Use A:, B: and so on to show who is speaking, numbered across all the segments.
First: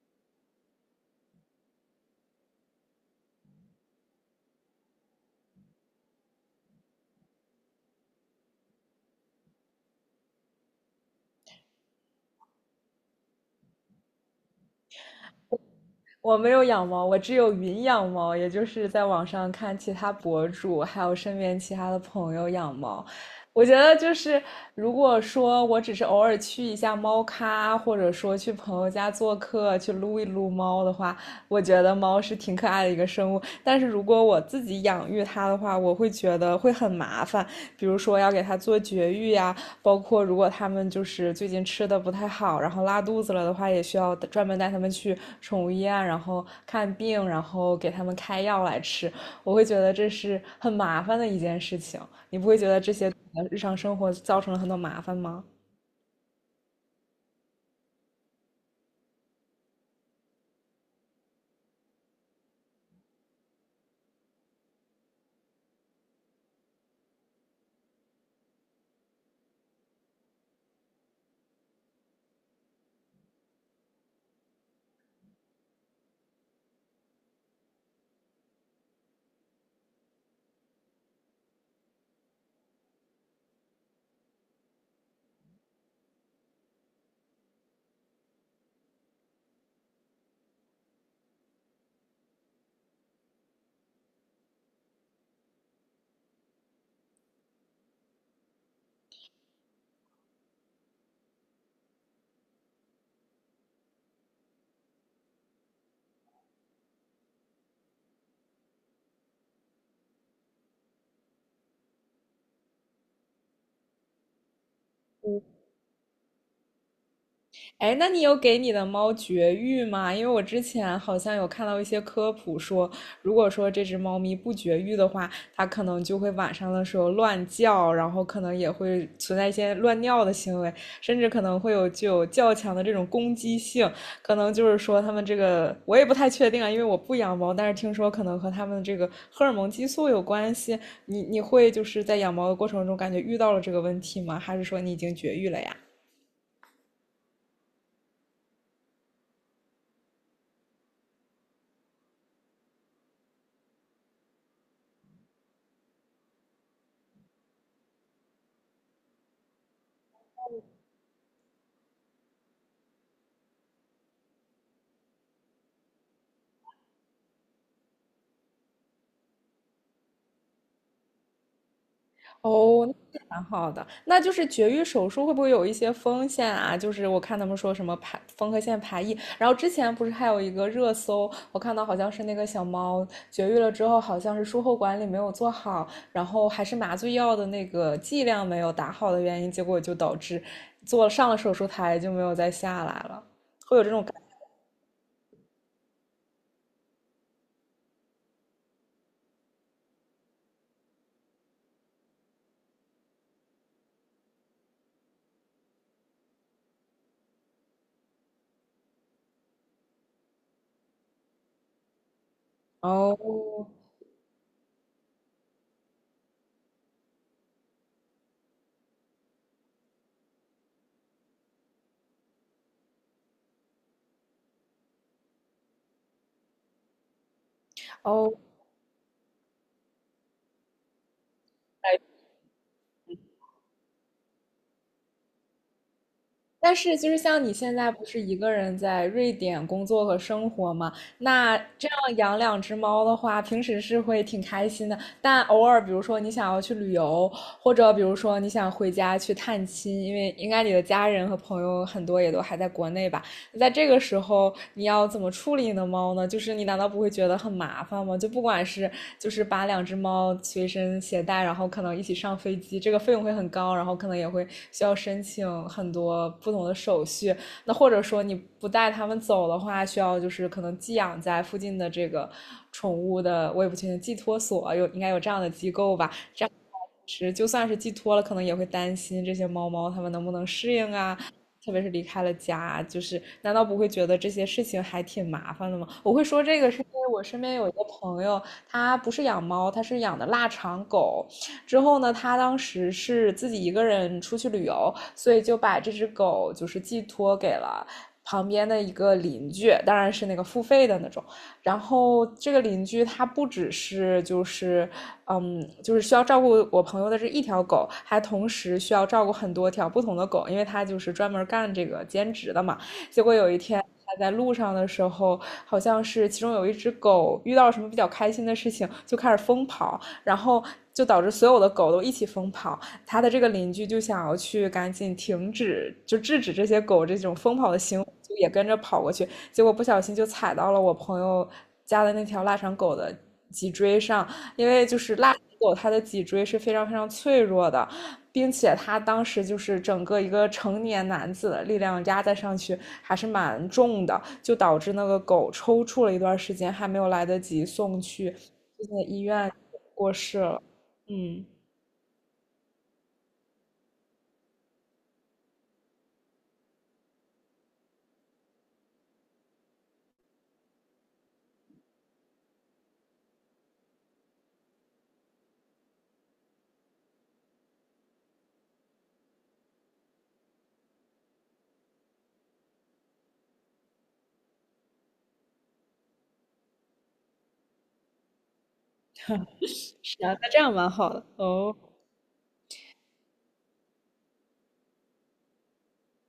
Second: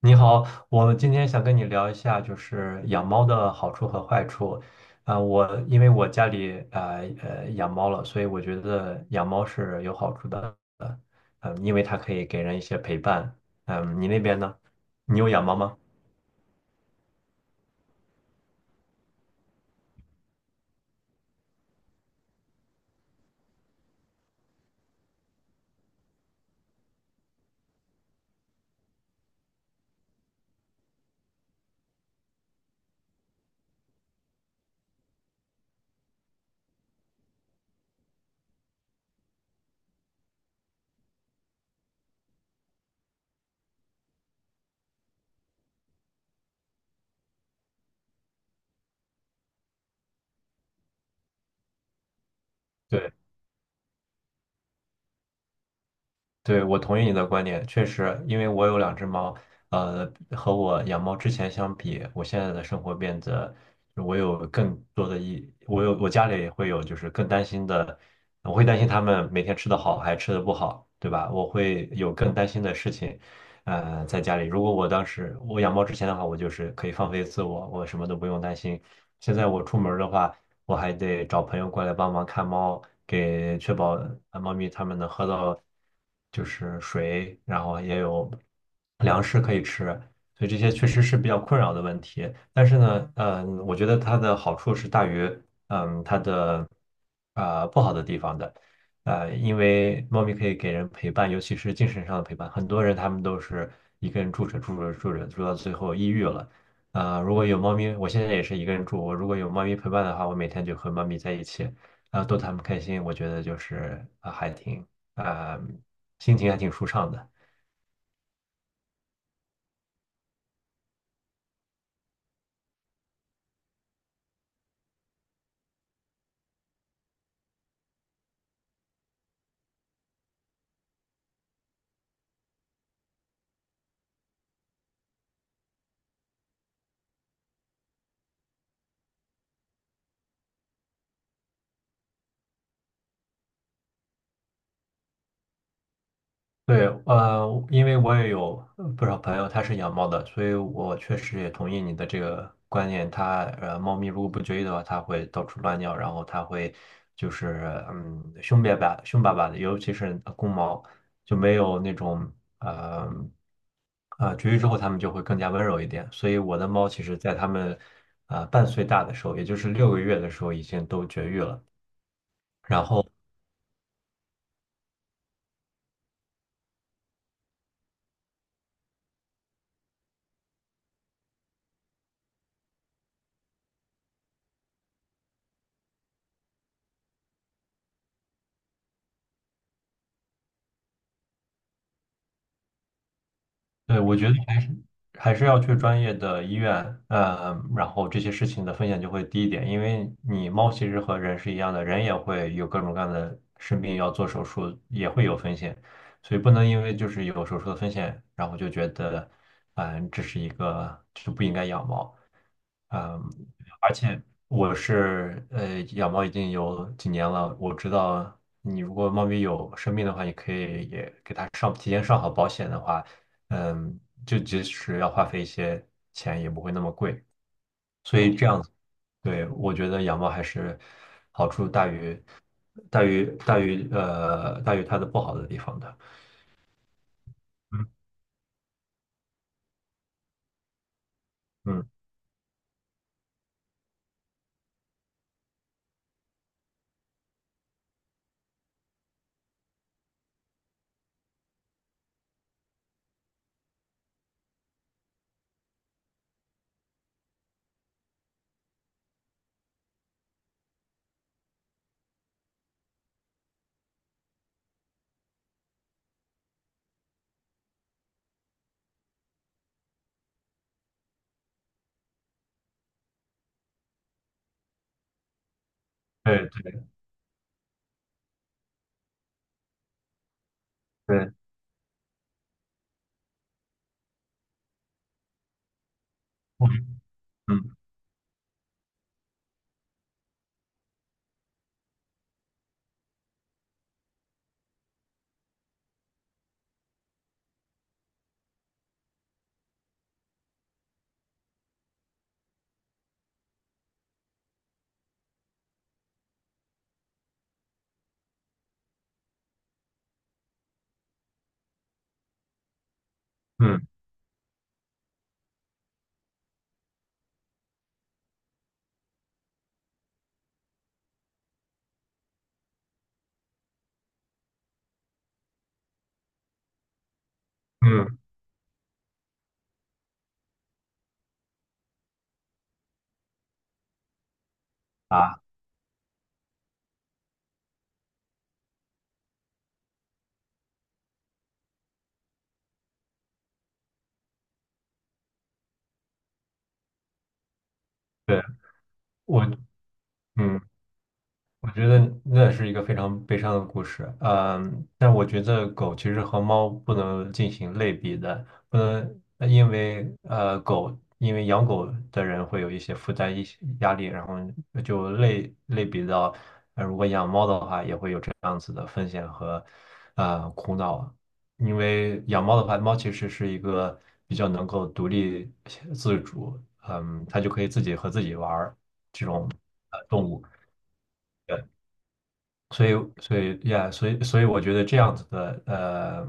A: 你好，我今天想跟你聊一下，就是养猫的好处和坏处。我因为我家里养猫了，所以我觉得养猫是有好处的。嗯、因为它可以给人一些陪伴。你那边呢？你有养猫吗？
B: 我没有养猫，我只有云养猫，也就是在网上看其他博主，还有身边其他的朋友养猫。我觉得就是，如果说我只是偶尔去一下猫咖，或者说去朋友家做客，去撸一撸猫的话，我觉得猫是挺可爱的一个生物。但是如果我自己养育它的话，我会觉得会很麻烦，比如说要给它做绝育呀、包括如果他们就是最近吃的不太好，然后拉肚子了的话，也需要专门带他们去宠物医院，然后看病，然后给他们开药来吃。我会觉得这是很麻烦的一件事情，你不会觉得这些
A: 对。
B: 日常生活造成了很多麻烦吗？
A: 对，我同意你的观点，确实，因为我有两只猫，和我养猫之前相比，我现在的生活变得，我有更多的一，我有我家里也会有，就是更担心的，我会担心它们每天吃的好还吃的不好，对吧？我会有更担心的事情，在家里。如果我当时我养猫之前的话，我就是可以放飞自我，我什么都不用担心。现在我出门儿的话，我还得找朋友过来帮忙看猫，给确保猫咪它们能喝到就是水，然后也有粮食可以吃，所以这些确实是比较困扰的问题。但是呢，我觉得它的好处是大于它的不好的地方的。因为猫咪可以给人陪伴，尤其是精神上的陪伴。很多人他们都是一个人住着住着住着住到最后抑郁了。如果有猫咪，我现在也是一个人住。我如果有猫咪陪伴的话，我每天就和猫咪在一起，然后逗它们开心，我觉得就是还挺啊、心情还挺舒畅的。
B: 哎，那你有给你的猫绝育吗？因为我之前好像有看到一些科普说，如果说这只猫咪不绝育的话，它可能就会晚上的时候乱叫，然后可能也会存在一些乱尿的行为，甚至可能会有具有较强的这种攻击性。可能就是说它们这个，我也不太确定啊，因为我不养猫，但是听说可能和它们这个荷尔蒙激素有关系。你会就是在养猫的过程中感觉遇到了这个问题吗？还是说你已经绝育了呀？
A: 对，因为我也有不少朋友他是养猫的，所以我确实也同意你的这个观念。猫咪如果不绝育的话，它会到处乱尿，然后它会就是凶巴巴、凶巴巴的，尤其是公猫就没有那种呃绝育之后，它们就会更加温柔一点。所以我的猫其实在它们半岁大的时候，也就是6个月的时候已经都绝育了。然
B: 哦，
A: 后
B: 那蛮好的。那就是绝育手术会不会有一些风险啊？就是我看他们说什么排缝合线排异，然后之前不是还有一个热搜，我看到好像是那个小猫绝育了之后，好像是术后管理没有做好，然后还是麻醉药的那个剂量没有打好的原因，结果就导致做上了手术台就没有再下来了，会有这
A: 对，
B: 种感
A: 我觉得。
B: 觉
A: 还是要去专业的医院，然后这些事情的风险就会低一点，因为你猫其实和人是一样的，人也会有各种各样的生病，要做手术也会有风险，所以不能因为就是有手术的风险，然后就觉得，这是一个就不应该养猫。嗯，
B: 哦
A: 而且我是养猫已经有几年了，我知道你如果猫咪有生病的话，你可以也给它上提前上好保险的话，嗯，就即使要花费一些钱也不会那么贵，所
B: 哦，
A: 以这样子，对，我觉得养猫还是好处大于它的不好的地方的，
B: 但是就是像你现在
A: 嗯
B: 不是一个人在瑞典工作和生活嘛？那这
A: 嗯，
B: 样养两只猫的话，平时是会挺开心的。但偶尔，比如说你想要去旅游，或者比如说你想回家去探亲，因为应该你的家人和朋友很多也都还在国内吧。在这个时候，你要怎么处理你的猫呢？就是你难道不会觉得很麻烦吗？就不管是就是把两只猫随身携带，然后可能一起上飞机，这个费用会很高，然后可能也会需要申请很多不同的手续。那或者说你不带它们走的话，需要就是可能寄养在附近的这个宠物的，我也不确定寄托所有应该有这样的机构吧？这
A: 对
B: 样。
A: 对
B: 其实就算是寄托了，可能也会担心这些猫猫它们能不能适应啊，
A: 对，
B: 特别是离开了家啊，就是难道不会觉得这些事情还挺麻烦的吗？我会说这个是因
A: 嗯
B: 为我身边有一
A: 嗯
B: 个朋友，他不是养猫，他是养的腊肠狗。之后呢，他当时是自己一个人出去旅游，所以就把这只狗就是寄托给了。旁边的一个邻居，当然是那个付费的那种。然后这个邻居他不只是就是就是需要照顾我朋友的这一条狗，还同时需要照顾很多条不同的狗，因为他就是专门干这个兼职的嘛。结果有一天
A: 嗯
B: 他在路上的时候，好像是其中有一只狗遇到了什么比较开心的事情，就开始疯跑，然后就导致所有的狗都一起疯跑。他的这个邻居就想要去赶紧停止，就制止这些狗这种疯跑的行为，
A: 嗯
B: 就也跟着跑过去，结果不小心就踩到了我朋友家的那条腊肠狗的脊椎上，因为就是腊肠
A: 啊，
B: 狗它的脊椎是非常非常脆弱的，并且它当时就是整个一个成年男子的力量压在上去还是蛮重的，就导致那个狗抽搐了一段时间，还没有来得及送去
A: 对
B: 最近的医
A: 我
B: 院过世
A: 嗯。
B: 了。嗯，
A: 我觉得那是一个非常悲伤的故事，但我觉得狗其实和猫不能进行类比的，不能呃因为呃狗，因为养狗的人会有一些负担、一些压力，然后就类比到，如果养猫的话，也会有这样子的风险和苦恼，因为养猫的话，猫其实是一个比较能够独立自主，它就可以自己和自己玩儿这种
B: 是
A: 动
B: 啊，
A: 物。
B: 那这样蛮好的。
A: 所以，所以呀，所以，所以我觉得这样子的，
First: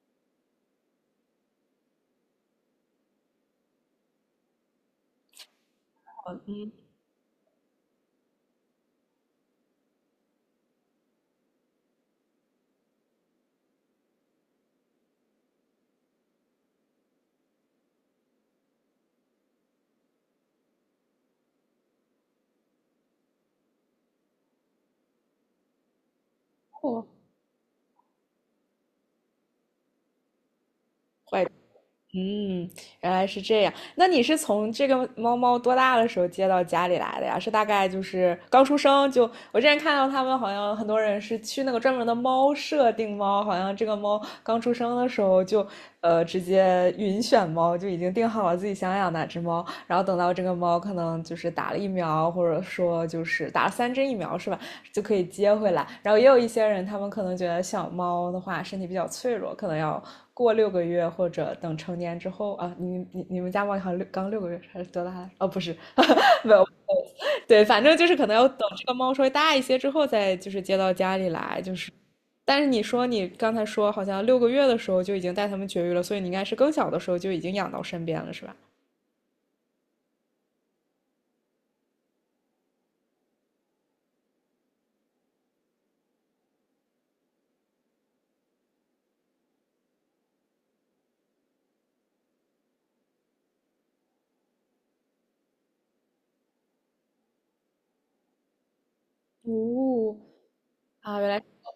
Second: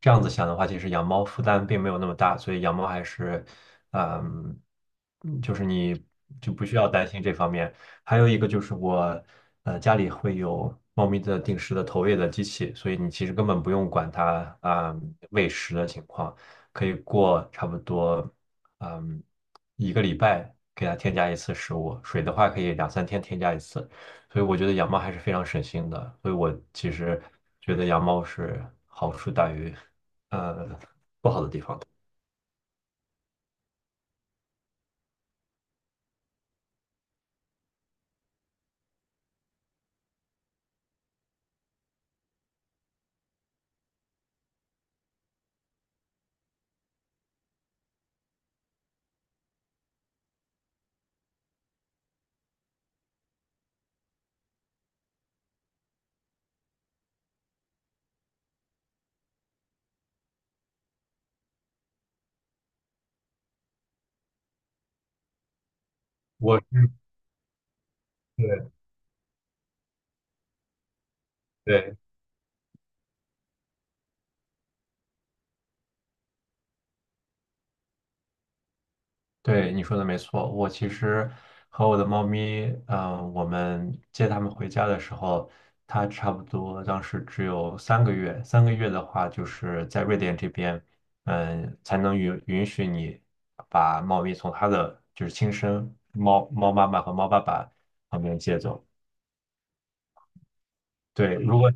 A: 这样子想的话，其实养猫负担并没有那么大，所以养猫还是，嗯，就是你就不需要担心这方面。还有一个就是我，家里会有猫咪的定时的投喂的机器，所以你其实根本不用管它啊，喂食的情况，可以过差不多，嗯，一个礼拜给它添加一次食物，水的话可以两三天添加一次。所以我觉得养猫还是非常省心的。所以我其实觉得养猫是好处大于，呃，
B: 坏，嗯，原来是这样。那你是从这个猫猫多大的时候接到家里来的呀？是大概就是刚出生就，我之前看到他们好像很多人是去那个专门的猫舍定猫，好像这个猫刚出生的时候就，直接云选猫就已经定好了自己想养哪只猫。然后等到这个猫可能就是打了疫苗，或者说就是打了三针疫苗是吧，就可以接回来。然后也有一些人，他们可能觉得小猫的话身体比较脆弱，可能要过六个月或者等成年之后啊。你们家猫好像刚六个月还是多大？哦，不是，没
A: 我
B: 有，
A: 是
B: 对，反正就是可能要等
A: 对
B: 这个猫稍微大一些之后再就是接到家里来，就是。
A: 对
B: 但是你说你刚才说好像六个月的时候就已经带它们绝育了，所以你应该是更小的时候就已经养到身边了，是吧？
A: 对，你说的没错。我其实和我的猫咪，我们接它们回家的时候，它差不多当时只有三个月。三个月的话，就是在瑞典这边，才能允许你把猫咪从它的就是亲生猫猫妈妈和猫爸爸旁边接走。
B: 哦，啊，原
A: 对，
B: 来
A: 如果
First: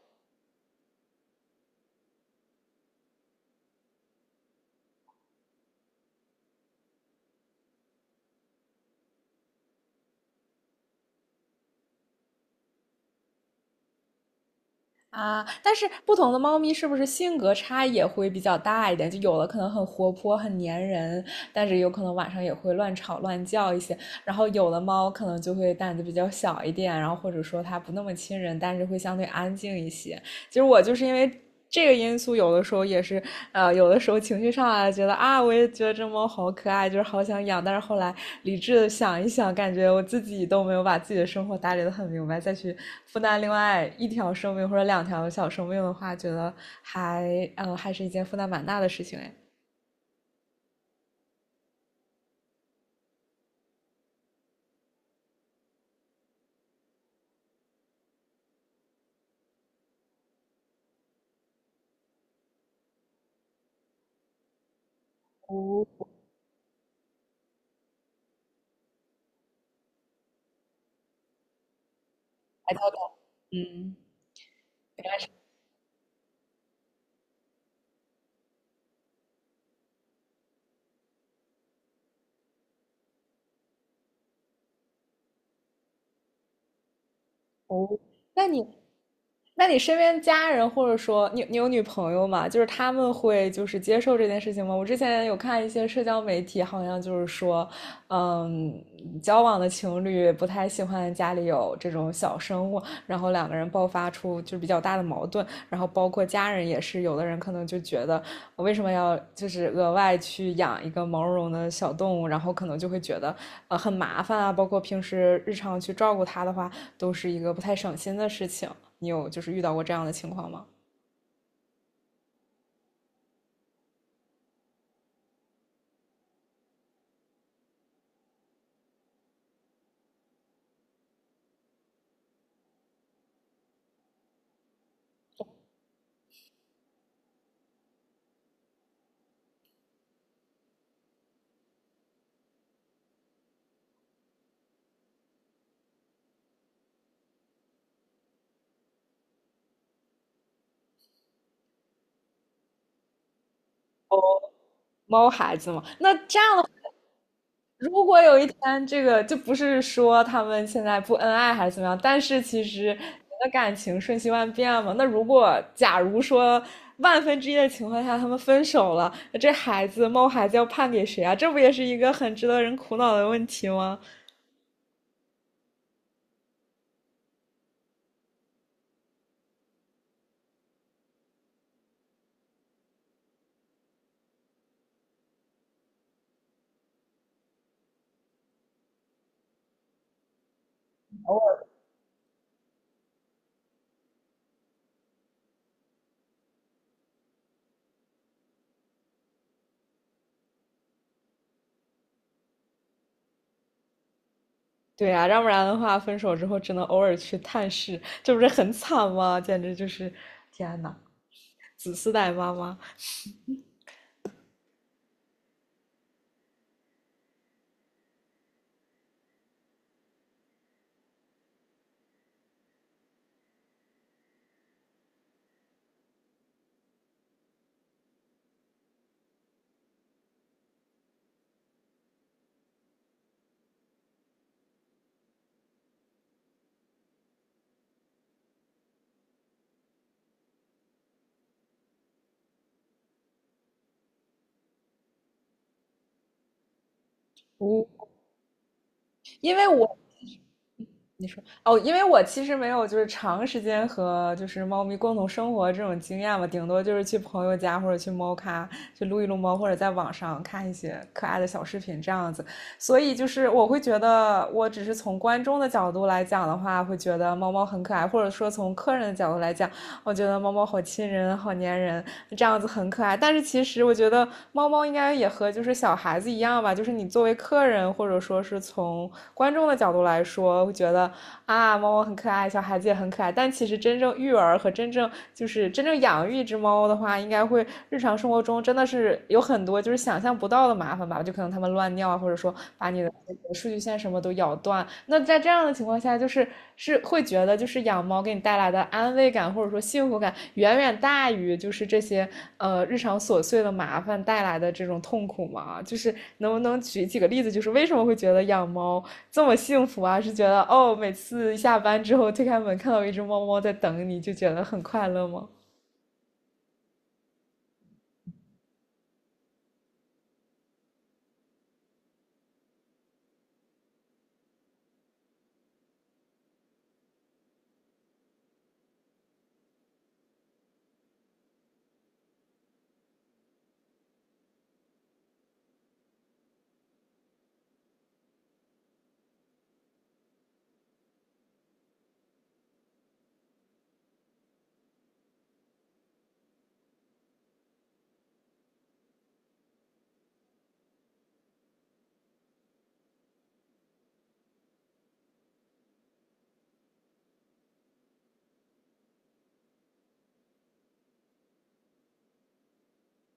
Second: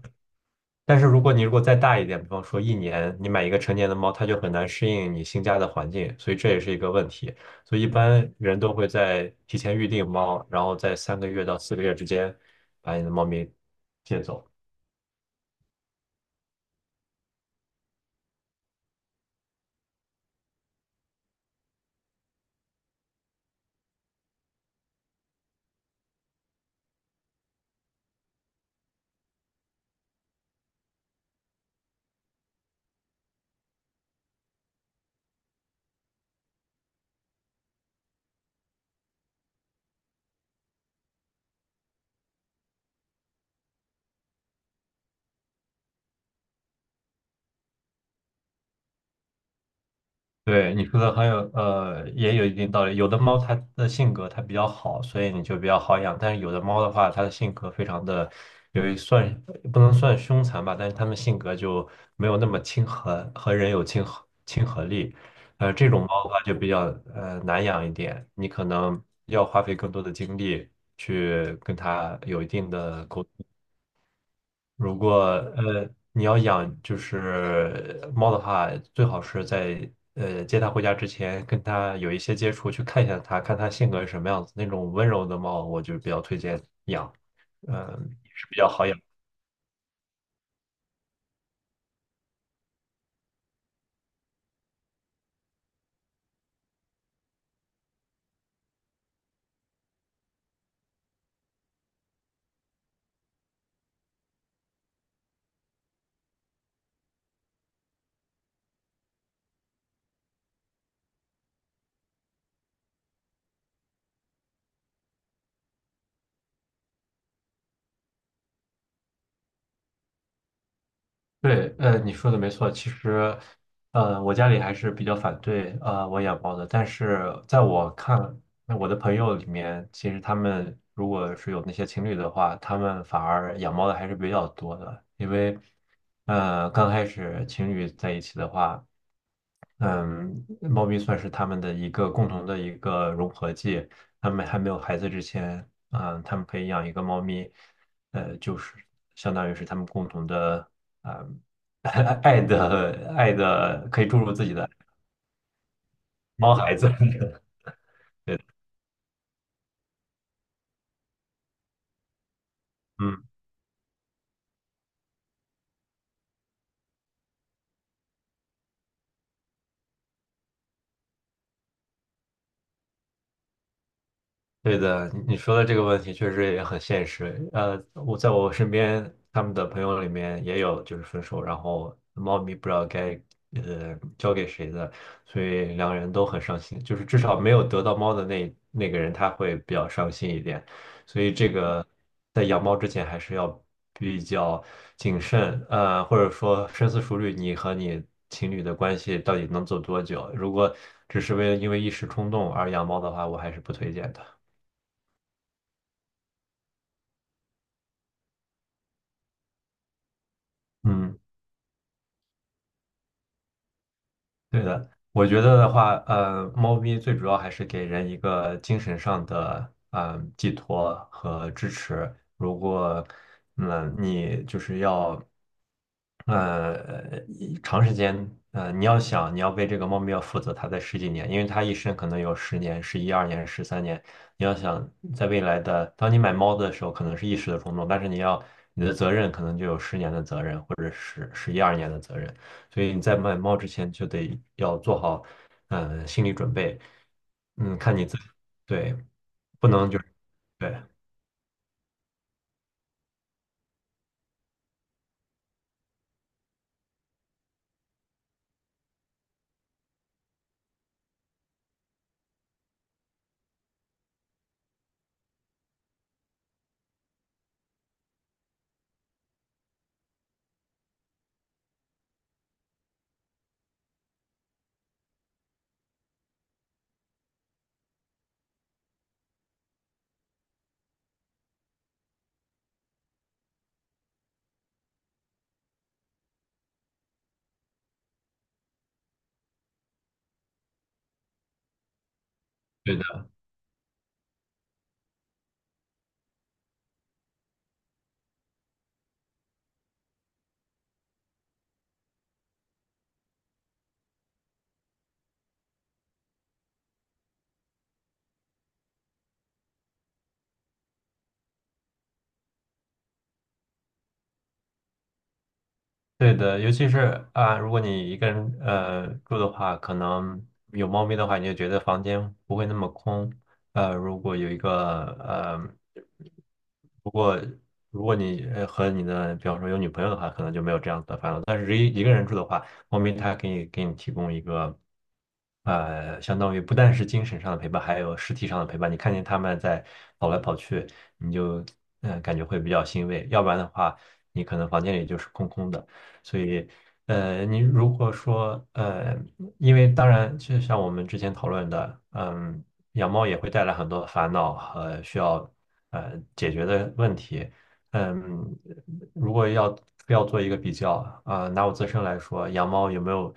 A: 但是如果你如果再大一点，比方说一年，你买一个成年的猫，它就很难适应你新家的环境，所以这也是一个问题。所以一般人都会在提前预定猫，然后在3个月到4个月之间把你的猫咪接走。
B: 啊，但是不同的猫咪是不是性格差异也会比较大一点？就有的可能很活泼、很粘人，但是有可能晚上也会乱吵乱叫一些。然后有的猫可能就会胆子比较小一点，然后或者说它不那么亲人，但是会相对安静一些。其实我就是因为这个因素，有的时候也是，有的时候情绪上来，觉得啊，我也觉得这猫好可爱，就是好想养。但是后来理智的想一想，感觉我自己都没有把自己的生活打理得很明白，再去负担另外一条生命或者两条小生命的话，觉得还，还是一件负担蛮大的事情哎。
A: 对，你说的很有，也有一定道理。有的猫它的性格它比较好，所以你就比较好养。但是有的猫的话，它的性格非常的，有一算不能算凶残吧，但是它们性格就没有那么亲和，和人有亲和力。这种猫的话就比较难养一点，你可能要花费更多的精力去跟它有一定的沟。如果你要养就是猫的话，最好是在接它回家之前跟它有一些接触，去看一下它，看它性格是什么样子。那种温柔的猫，我就比较推荐养，嗯、
B: 哦，
A: 也
B: 那
A: 是比
B: 你，
A: 较好养。
B: 那你身边家人或者说你你有女朋友吗？就是他们会就是接受这件事情吗？我之前有看一些社交媒体，好像就是说，嗯，交往的情侣不太喜欢家里有这种小生物。然后两个人爆发出就是比较大的矛盾，然后包括家人也是，有的人可能就觉得我为什么要就是额外去养一个毛茸茸的小动物，然后可能就会觉得很麻烦啊，包括平时日常去照顾它的话，都是一个不太省心的事情。你有就是遇到过这样的情况吗？
A: 对，你说的没错。其实，我家里还是比较反对我养猫的，但是在我看，那我的朋友里面，其实他们如果是有那些情侣的话，他们反而养猫的还是比较多的，因为，刚开始情侣在一起的话。嗯，猫咪算是他们的一个共同的一个融合剂。他们还没有孩子之前，他们可以养一个猫咪，就是相当于是他们共同的，啊、爱的爱的，可以注入自己的
B: 猫孩子嘛。那这
A: 猫
B: 样的话，
A: 孩子。
B: 如果有一天这个就不是说他们现在不恩爱还是怎么样，但是其实人
A: 嗯。
B: 的感情瞬息万变嘛。那如果假如说万分之一的情况下他们分手了，那这猫孩子要判给谁啊？这不也是一个很值得人苦恼的问题吗？
A: 对的，你说的这个问题确实也很现实。我在我身边，他们的朋友里面也有就是分手，然后猫咪不知道该交给谁的，所以两个人都很伤心。就是至少没有得到猫的那个人，他会比较伤心一点。所以这个在养猫之前还是要比较谨慎，或者说深思熟虑，你和你情侣的关系到底能走多久？如果只是为了因为一时冲动而养猫的话，我还是不推荐的。
B: 对呀，要不然的话，分手之后只能偶尔去探视，这不是很惨吗？简直就是，天呐，
A: 嗯，
B: 子嗣带妈妈。
A: 对的，我觉得的话，猫咪最主要还是给人一个精神上的，寄托和支持。如果，你就是要，一长时间，你要想你要为这个猫咪要负责它的十几年，因为它一生可能有十年、十一二年、13年。你要想在未来的，当你买猫的时候，可能是一时的冲动，但是你的责任可能就有十年的责任，或者十一二年的责任。所以你在买猫之前就得要做好心理准备，
B: 无，
A: 看你自己，对，
B: 因为
A: 不能
B: 我
A: 就是对
B: 哦，因为我其实没有就是长时间和就是猫咪共同生活这种经验嘛，顶多就是去朋友家或者去猫咖去撸一撸猫，或者在网上看一些可爱的小视频这样子。所以就是我会觉得，我只是从观众的角度来讲的话，会觉得猫猫很可爱，或者说从客人的角度来讲，我觉得猫猫好亲人，好粘人，这样子很可爱。但是其实我觉得猫猫应该也和就是小孩子一样吧，就是你作为客人或者说是从观众的角度来说，会觉得啊，猫猫很可爱，小孩子也很可爱。但其实真正育儿和真正就是真正养育一只猫的话，应该会日常生活中真的是有很多就是想象不到的麻烦吧，就可能它们乱尿啊，或者说把
A: 对
B: 你
A: 的。
B: 的这个数据线什么都咬断。那在这样的情况下，就是是会觉得就是养猫给你带来的安慰感或者说幸福感，远远大于就是这些日常琐碎的麻烦带来的这种痛苦吗？就是能不能举几个例子，就是为什么会觉得养猫这么幸福啊？是觉得哦，每次下班之后推开门看到一只猫猫在等你，就觉得很快乐吗？
A: 对的，尤其是啊，如果你一个人住的话，可能有猫咪的话，你就觉得房间不会那么空。如果有一个呃，如果如果你和你的，比方说有女朋友的话，可能就没有这样的烦恼。但是一个人住的话，猫咪它给你提供一个相当于不但是精神上的陪伴，还有实体上的陪伴。你看见它们在跑来跑去，你就感觉会比较欣慰。要不然的话，你可能房间里就是空空的。所以，你如果说，因为当然，就像我们之前讨论的，养猫也会带来很多的烦恼和需要解决的问题。嗯，如果要做一个比较啊，拿我自身来说，养猫有没有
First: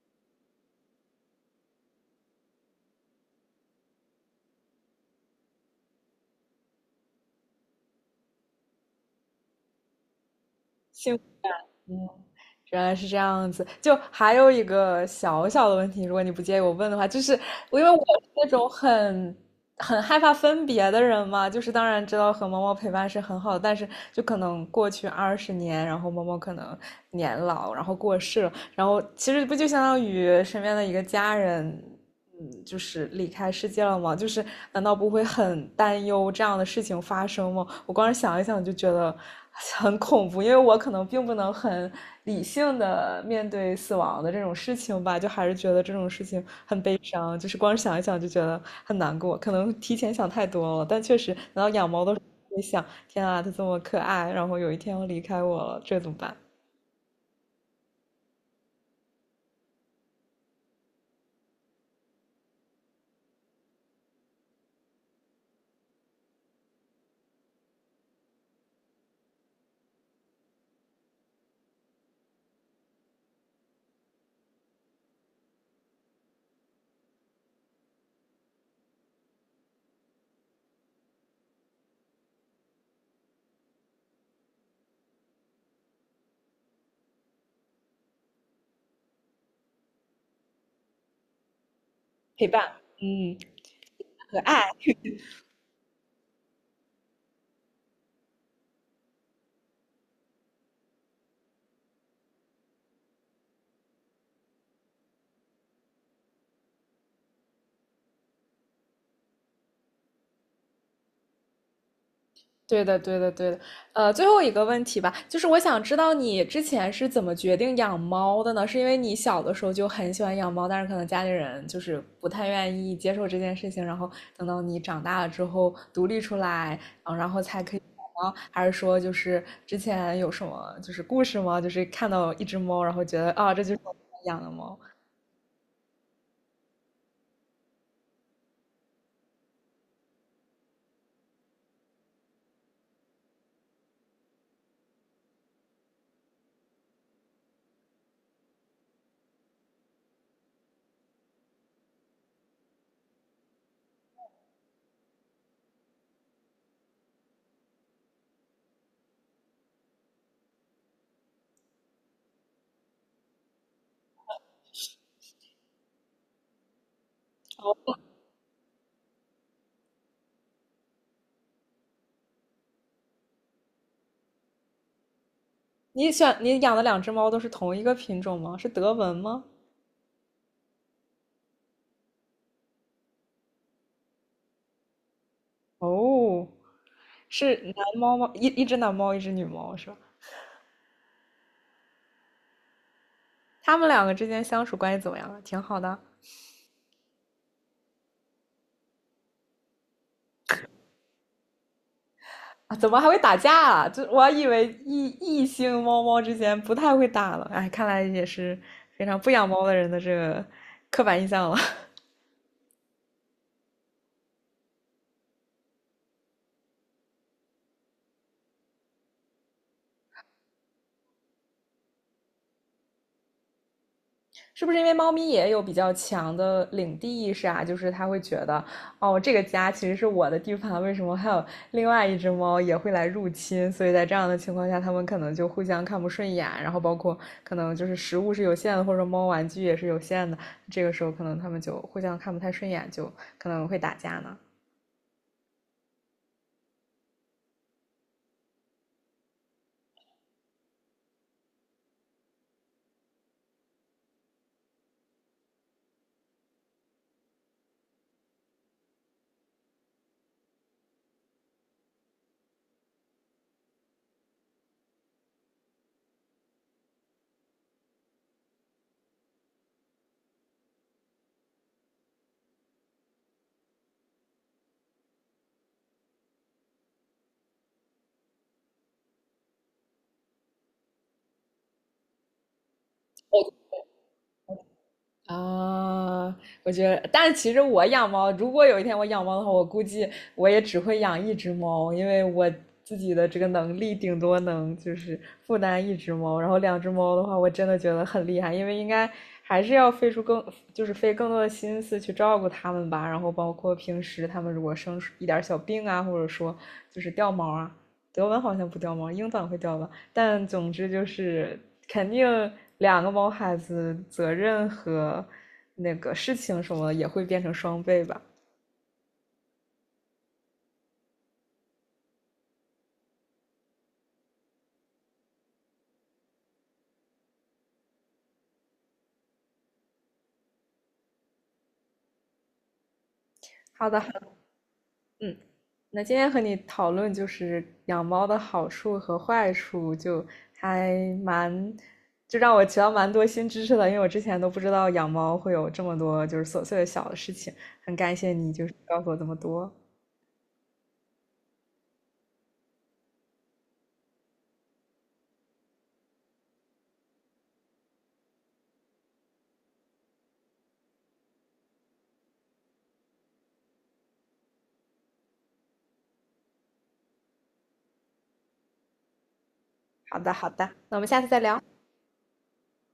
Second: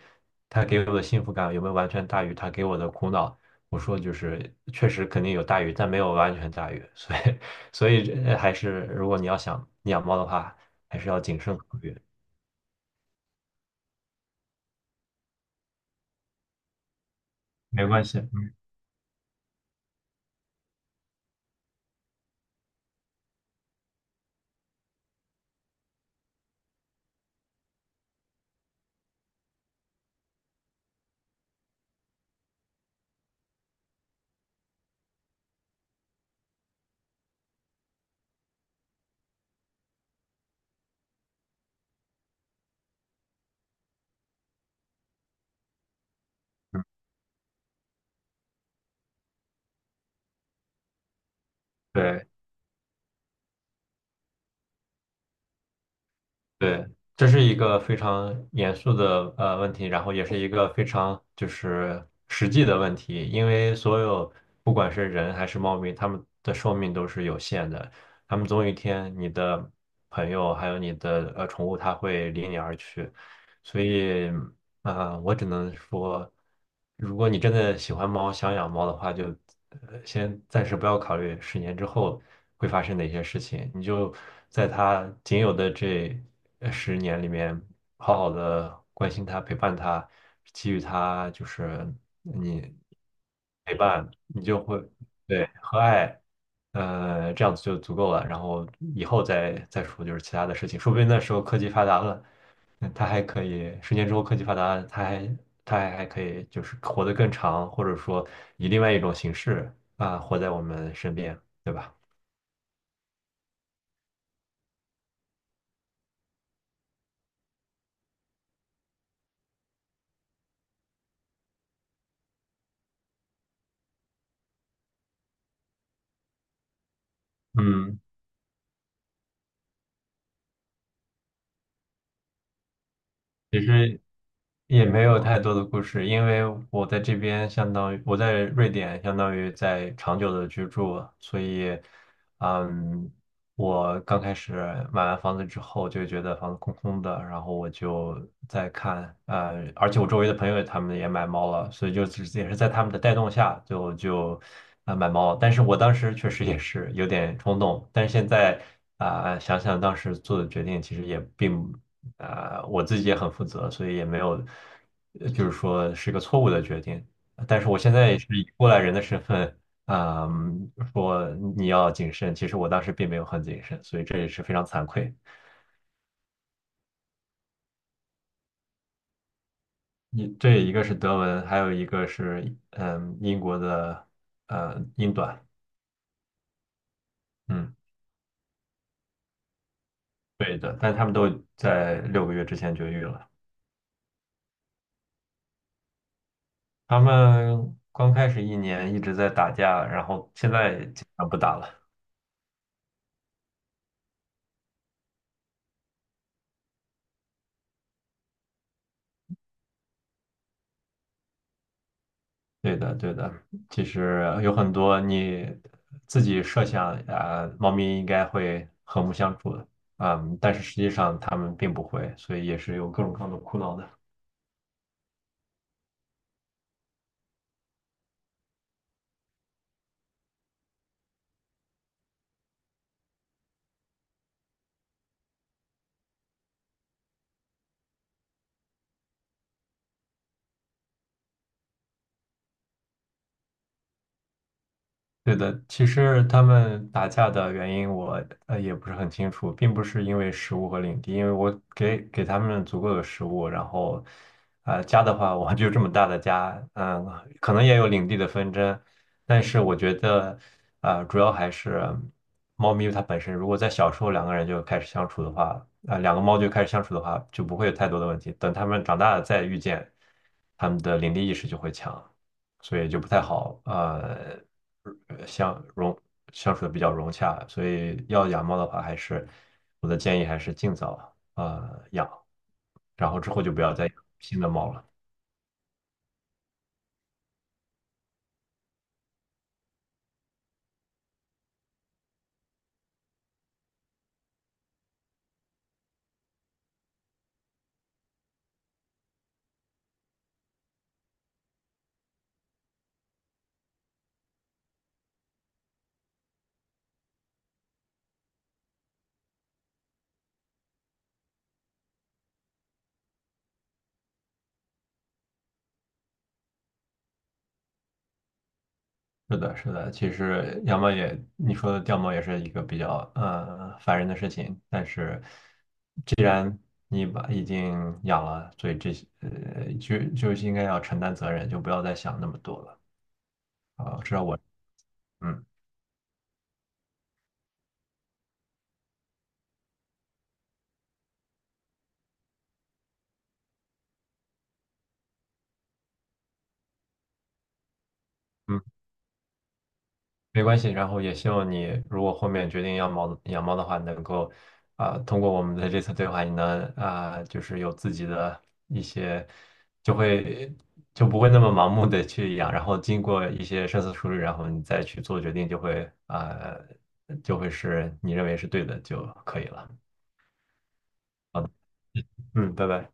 A: 它给我的幸福感，有没有完全大于它给我的苦恼？我说就是确实肯定有大于，但没有完全大于，所以还是如果你要想养猫的话，还是
B: 幸
A: 要
B: 福
A: 谨慎考虑。
B: 嗯，原来是这样子。就还有一个小小的问题，如果你不介意我问的话，就是我因
A: 没
B: 为我
A: 关系，
B: 是那
A: 嗯，
B: 种很害怕分别的人嘛，就是当然知道和猫猫陪伴是很好的但是就可能过去20年，然后猫猫可能年老，然后过世了，然后其实不就相当于身边的一个家人，嗯，就是离开世界了吗？就是难道不会很担忧这样的事情发生吗？我光是想一想就觉得很恐怖，因为我可能并不能很理性的面对死亡的这种事情吧，就还是觉得这种事情很悲伤，就是光是想一想就觉得很难过，可能提前想太多了，但确实，难道养猫的时候
A: 对
B: 会想，天啊，它这么可爱，然后有一天要离开我了，这怎么办？
A: 对，这是一个非常严肃的问题，然后也是一个非常就是实际的问题，因为所有不管是人还是猫咪，它们的寿命都是有限的，它们总有一天你的朋友还有你的宠物它会离你而去，所以。啊，我只能说，如果你真的喜欢猫，想养猫的话，就先暂时不要考虑十年之后会发生哪些事情，你就在它仅有的这十年里面，好好的关心它、陪伴它，给予它就是
B: 陪伴，
A: 你
B: 嗯，
A: 陪伴，
B: 和
A: 你就
B: 爱。
A: 会对和爱，这样子就足够了。然后以后再说就是其他的事情，说不定那时候科技发达了。它还可以，十年之后科技发达，它还可以就是活得更长，或者说以另外一种形式啊，活在我们身边，对吧？
B: 对的，对的，对的。最后一个问题吧，就是我想知道你之前是怎么决定养猫的呢？是因为你小的时候就很喜欢养猫，但是可能家里人就是不太愿意接受这件事情，然后等到你长大了之后独立出来，嗯，然后才可以
A: 嗯，
B: 养猫，还是说就是之前有什么就是故事吗？就是看到一只猫，然后觉得啊，
A: 其
B: 这就是我
A: 实
B: 养的猫。
A: 也没有太多的故事，因为我在这边相当于我在瑞典，相当于在长久的居住，所以，嗯，我刚开始买完房子之后就觉得房子空空的，然后我就在看，而且我周围的朋友他们也买猫了，所以就只是也是在他们的带动下就买猫了但是我当时确实也是有点冲动，但是现在想想当时做的决定，其实也我自己也很负责，所以也没有，就是说是个错误的决定。但是我现在也是以过来人的身份，啊、说你要谨慎，其实我当时并没有很谨慎，所以这也是非常惭愧。
B: 你选你养的两只猫都是同一个品种吗？是德文吗？
A: 你这一个是德文，还有一个是英国的英短，
B: 哦。是
A: 嗯，
B: 男猫吗？一只男猫，一只女猫是吧？
A: 对的，但他们都在6个月之前绝育了。
B: 他们两个之间相处关系怎么样啊？挺好的
A: 他们刚开始一年一直在打架，然后现在基本上不打了。
B: 啊？怎么还会打架啊？就我还以为异性猫猫之间不太会打了，哎，看来也是非常不养猫的人的这个刻板印象了。
A: 对的，对的，其实有很多你自己设想啊，猫咪应该会和睦相处的，嗯，但是实际上它们并不会，所以也是有各种各样的苦恼的。
B: 是不是因为猫咪也有比较强的领地意识啊？就是它会觉得，哦，这个家其实是我的地盘，为什么还有另外一只猫也会来入侵？所以在这样的情况下，它们可能就互相看不顺眼，然后包括可能就是食物是有限的，或者猫玩具也是有限的，这个时候可能它们就互相看不太顺眼，就可能会打架呢。
A: 对的，其实他们打架的原因我也不是很清楚，并不是因为食物和领地，因为我给他们足够的食物，然后，家的话，我就这么大的家，可能也有领地的纷争，但是我觉得，主要还是猫咪它本身，如果在小时候两个人就开始相处的话，两个猫就开始相处的话，就不会有太多的问题，等它们长大了再遇见，它们的领地意识就会强。所以就不太好，呃相融相处的比较融洽，所以要养猫的话，还是我的建议还是尽早养，然后之后就不要再养新的猫了。
B: 啊，我觉得，但是其实我养猫，如果有一天我养猫的话，我估计我也只会养一只猫，因为我自己的这个能力顶多能就是负担一只猫，然后两只猫的话，我真的觉得很厉害，因为应该还是要费出更，就是费更多的心思去照顾它们吧，然后包括平时它们如果生一点小病啊，或者说就是掉毛啊，德文好像不掉毛，英短会掉吧。但总之就是肯定两个毛孩子责任和那个事情什么的也会变成双倍吧。
A: 是的，是的，其实养猫也，你说的掉毛也是一个比较烦人的事情，但是既然你把已经养了，所以这些就应该要承担责任，就不要再想那么多了
B: 好的，
A: 啊，
B: 好
A: 至少
B: 的
A: 我
B: 嗯，
A: 嗯
B: 那今天和你讨论就是养猫的好处和坏处，就还蛮就让我学到蛮多新知识的，因为我之前都不知道养猫会有这么多就是琐碎的小的事情，很感谢你
A: 嗯。
B: 就是告诉我这么多。
A: 没关系，然后也希望你如果后面决定养猫的话，能够通过我们的这次对话，你能就是有自己的一些，就会就不会那么盲目的去养，然后经过一些深思熟虑，然后你再去做决定，就会是你认为是对的就可以了。
B: 好的，好的，那我们下次再
A: 好的，
B: 聊。
A: 嗯，拜拜。